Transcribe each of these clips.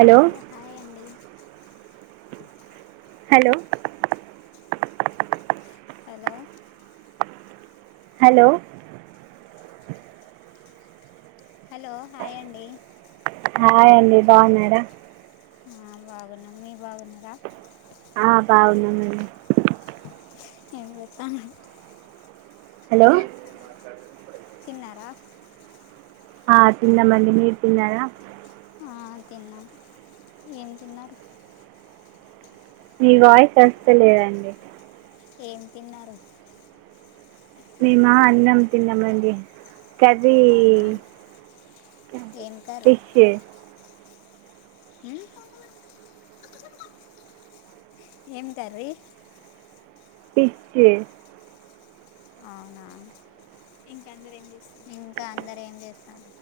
Hello hi అండి hello hello hello hello hi అండి హాయ్ండి బాగున్నారా ఆ బాగున్నామ్ మీ బాగున్నరా ఆ, బాగున్నామండి ఏం చేతను హలో తిన్నారా ఆ తిన్నమ్మండి మీరు తిన్నారా అ తిన్నాం ఏం తిన్నారు మీ వాయిస్ వస్త లేదండి ఏం తిన్నారు మేమ అన్నం తిన్నామండి కర్రీ అవునా ఏం కర్రీ ఫిష్ ఏం కర్రీ ఫిష్ అవునా ఇంక అందరూ ఇంక అందరు ఏం చేస్తతాన్రు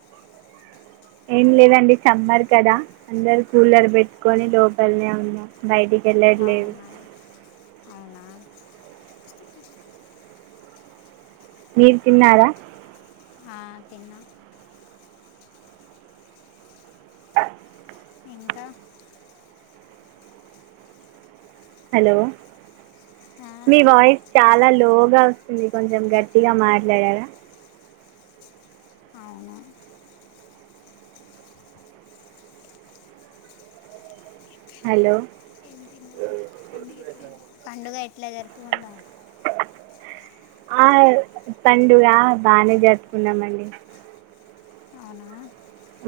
ఏం లేదండి సమ్మర్ కదా అందరు కూలర్ బెట్టుకొని లోపలనే ఉన్నాం బయటికి వెళ్ళట్లేదు అవునా అవునా మీరు తిన్నారా ఆ తిన్నా ఇంకా హలో ఆ, మీ హలో వాయిస్ చాలా లోగా స్తుంది కొంచెం గట్టిగా మాట్లాడర అవున హలో పండుగ ఎట్లా జరుపుకున్నారు ఆ పండుగ బానే జరుపుకున్నామండి అవునా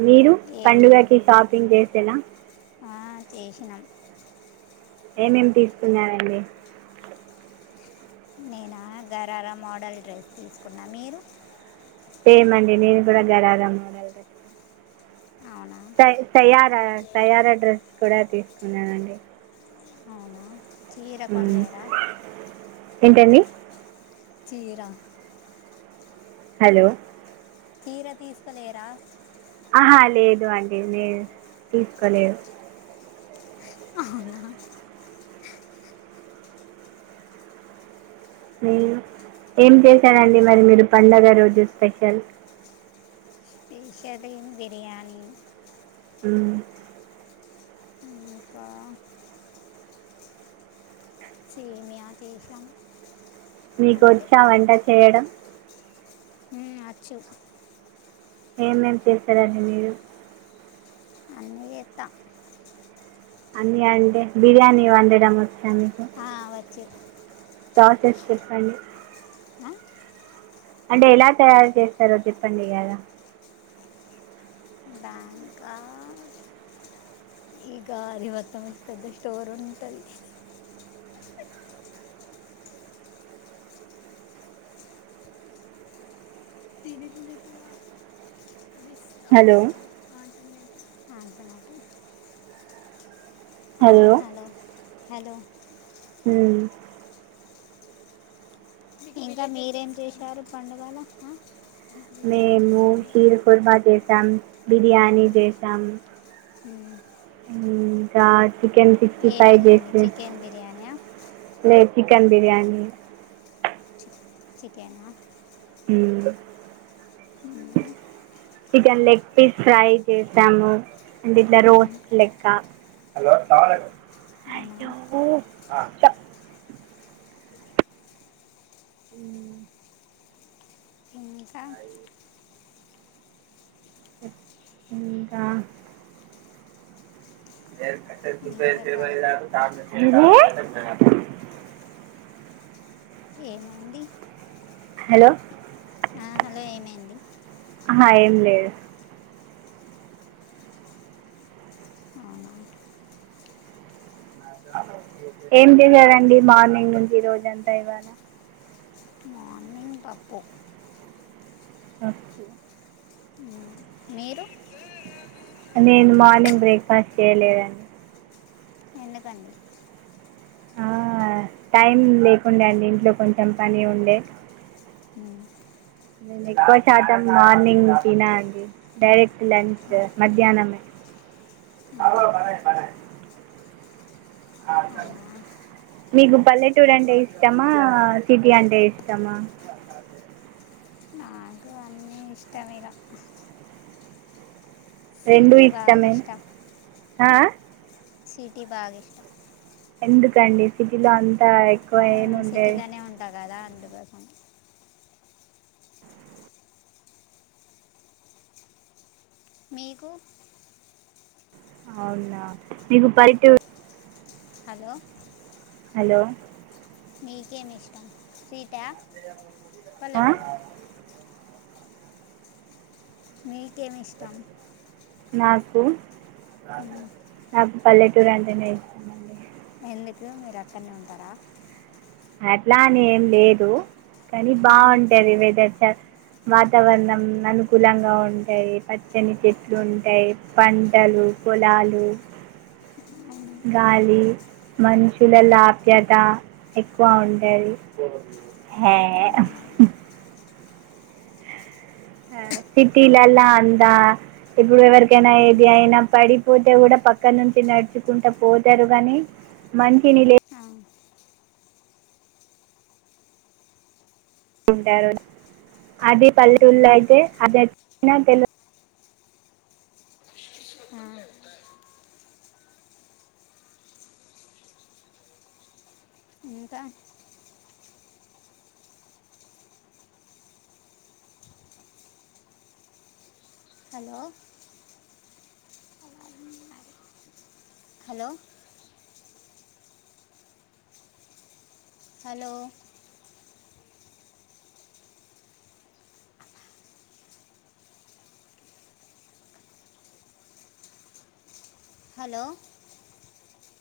మీరు ఏడ్ పండుగకి షాపింగ్ చేసేనా ఆ చేసినాం ఏమేమి తీసుకున్నారండి నేను గరారా మోడల్ డ్రెస్ తీసుకున్నా మీరు సేమ్ అండి నేను కూడా గరారా మోడల్ డ్రెస్ అవునా స సయారా సయారా డ్రెస్ కూడా తీసుకున్నానండి అవునా చీర మ్మ్. కొనలేద? ఏంటండి చీరా హలో చీర తీసుకోలేరా ఆహా లేదు అండి లేదు తీసుకోలేదు అవునా మీరు ఏం చేశారండి మరి మీరు పండగ రోజు స్పెషల్ చికెన్ బిర్యానీ మ్మ్ ఇంకా సేమ్యా చేసాం మీకు అంతే వచ్చా వంట చేయడం అచ్చు ఏమేం ఏం చేస్తారండి మీరు అన్నీ చేత్త అన్నీ అంటే బిర్యానీ వండడం వచ్చా మీకు చెప్ ప్రాసెస్ చెప్పండి అ అంటే ఎలా తయారు చేస్తారో చెప్పండి గదా బ్యాంకా ఇక అది మొత్తం పెద్ద స్టోర్ ఉంటుంది బీటువ హలో ఆ బనట హల్లో హలో మ్ ఇంకా మీరేం చేశారు పండుగల? మేము హీరు కుర్మా చేసాం. బిర్యానీ చేసామ్. మ్మ్. మ్ చాట్ చికెన్ సిక్స్టీ ఏ ఫైవ్ బిర్యానీ చేస. చికెన్ బిర్యానీయా లేద్ చికెన్ బిర్యానీ. చికెనా? మ్ మ్మ్. చికెన్ లెగ్ పీస్ ఫ్రై చేసాము. అండ్ ఇట్ల మ్మ్. రోస్ట్ లెక్క. అవునా అయ్యో చప్ మ్ ఇంకా? ఇంకా? ఇంకా చెప్పాలి ఏదీ అ ఏమైంది హలో ఆ హలో ఏమైంది? మ ఏం లేదు. అవునా! ఏం చేశారండి మార్నింగ్ నుంచి? ఈ రోజంతా ఇవాల మార్నింగ్ పప్పు. ఓకె మ్ మీరు? నేను మార్నింగ్ బ్రేక్ఫాస్ట్ చేయలేదండి. ఎందుకండి? ఆ టైం లేకుండ అండి. ఇంట్లో కొంచెం పని ఉండే. మ్ నేను ఎక్కువ శాతం మార్నింగ్ తిన అండి. డైరెక్ట్ లంచ్ మధ్యాహ్నమే. అ మ్మ్. ప పన అవునా మీకు పల్లెటూరు అంటే ఇష్టమా? సిటీ అంటే ఇష్టమా? అదే నాకు అన్నీ ఇష్టమె ఇగ రెండూ బాగా ఇష్టమే. ఇష్టం ఆ అ సిటీ బాగ ఇష్టం. ఎందుకండి, సిటీలో అంతా ఎక్ ఊన్ సిటీలోనే ఉంటా కద అందుకోసం. మీకు? అవునా మీకు బైటు హలో హలో మీకేమిష్టం సిట్ ఆ మీకేమ్ ఇష్టం? నాకు, మ్మ్. నాకు పల్లెటూరు అంటేనే ఇష్టమండి. ఎందుకు మీరక్కడనే ఉంటారా? అట్లా అనే ఏం లేదు కానీ మ్మ్. బాగుంటారు ఇవిదచ్చ వాతావరణం అనుకూలంగా ఉంటాయి పచ్చని చెట్లు ఉంటాయి పంటలు పలాలు అవును గాలి మనుషుల లాభ్యత ఎక్కువ ఉంటుంది అవును ఆ సిటీలలా అందా ఇప్పుడు ఎవరికైనా మ్మ్. ఏది అయినా పడిపోతే కూడా పక్క నుంచి నడుచుకుంటూ పోతారు గానీ మంచిషని లే ఆ, టారు అది పల్లెటూలో అవును అయితే అభ్యథ తె ఆ, ఇంకా హలో హలో హలో హలో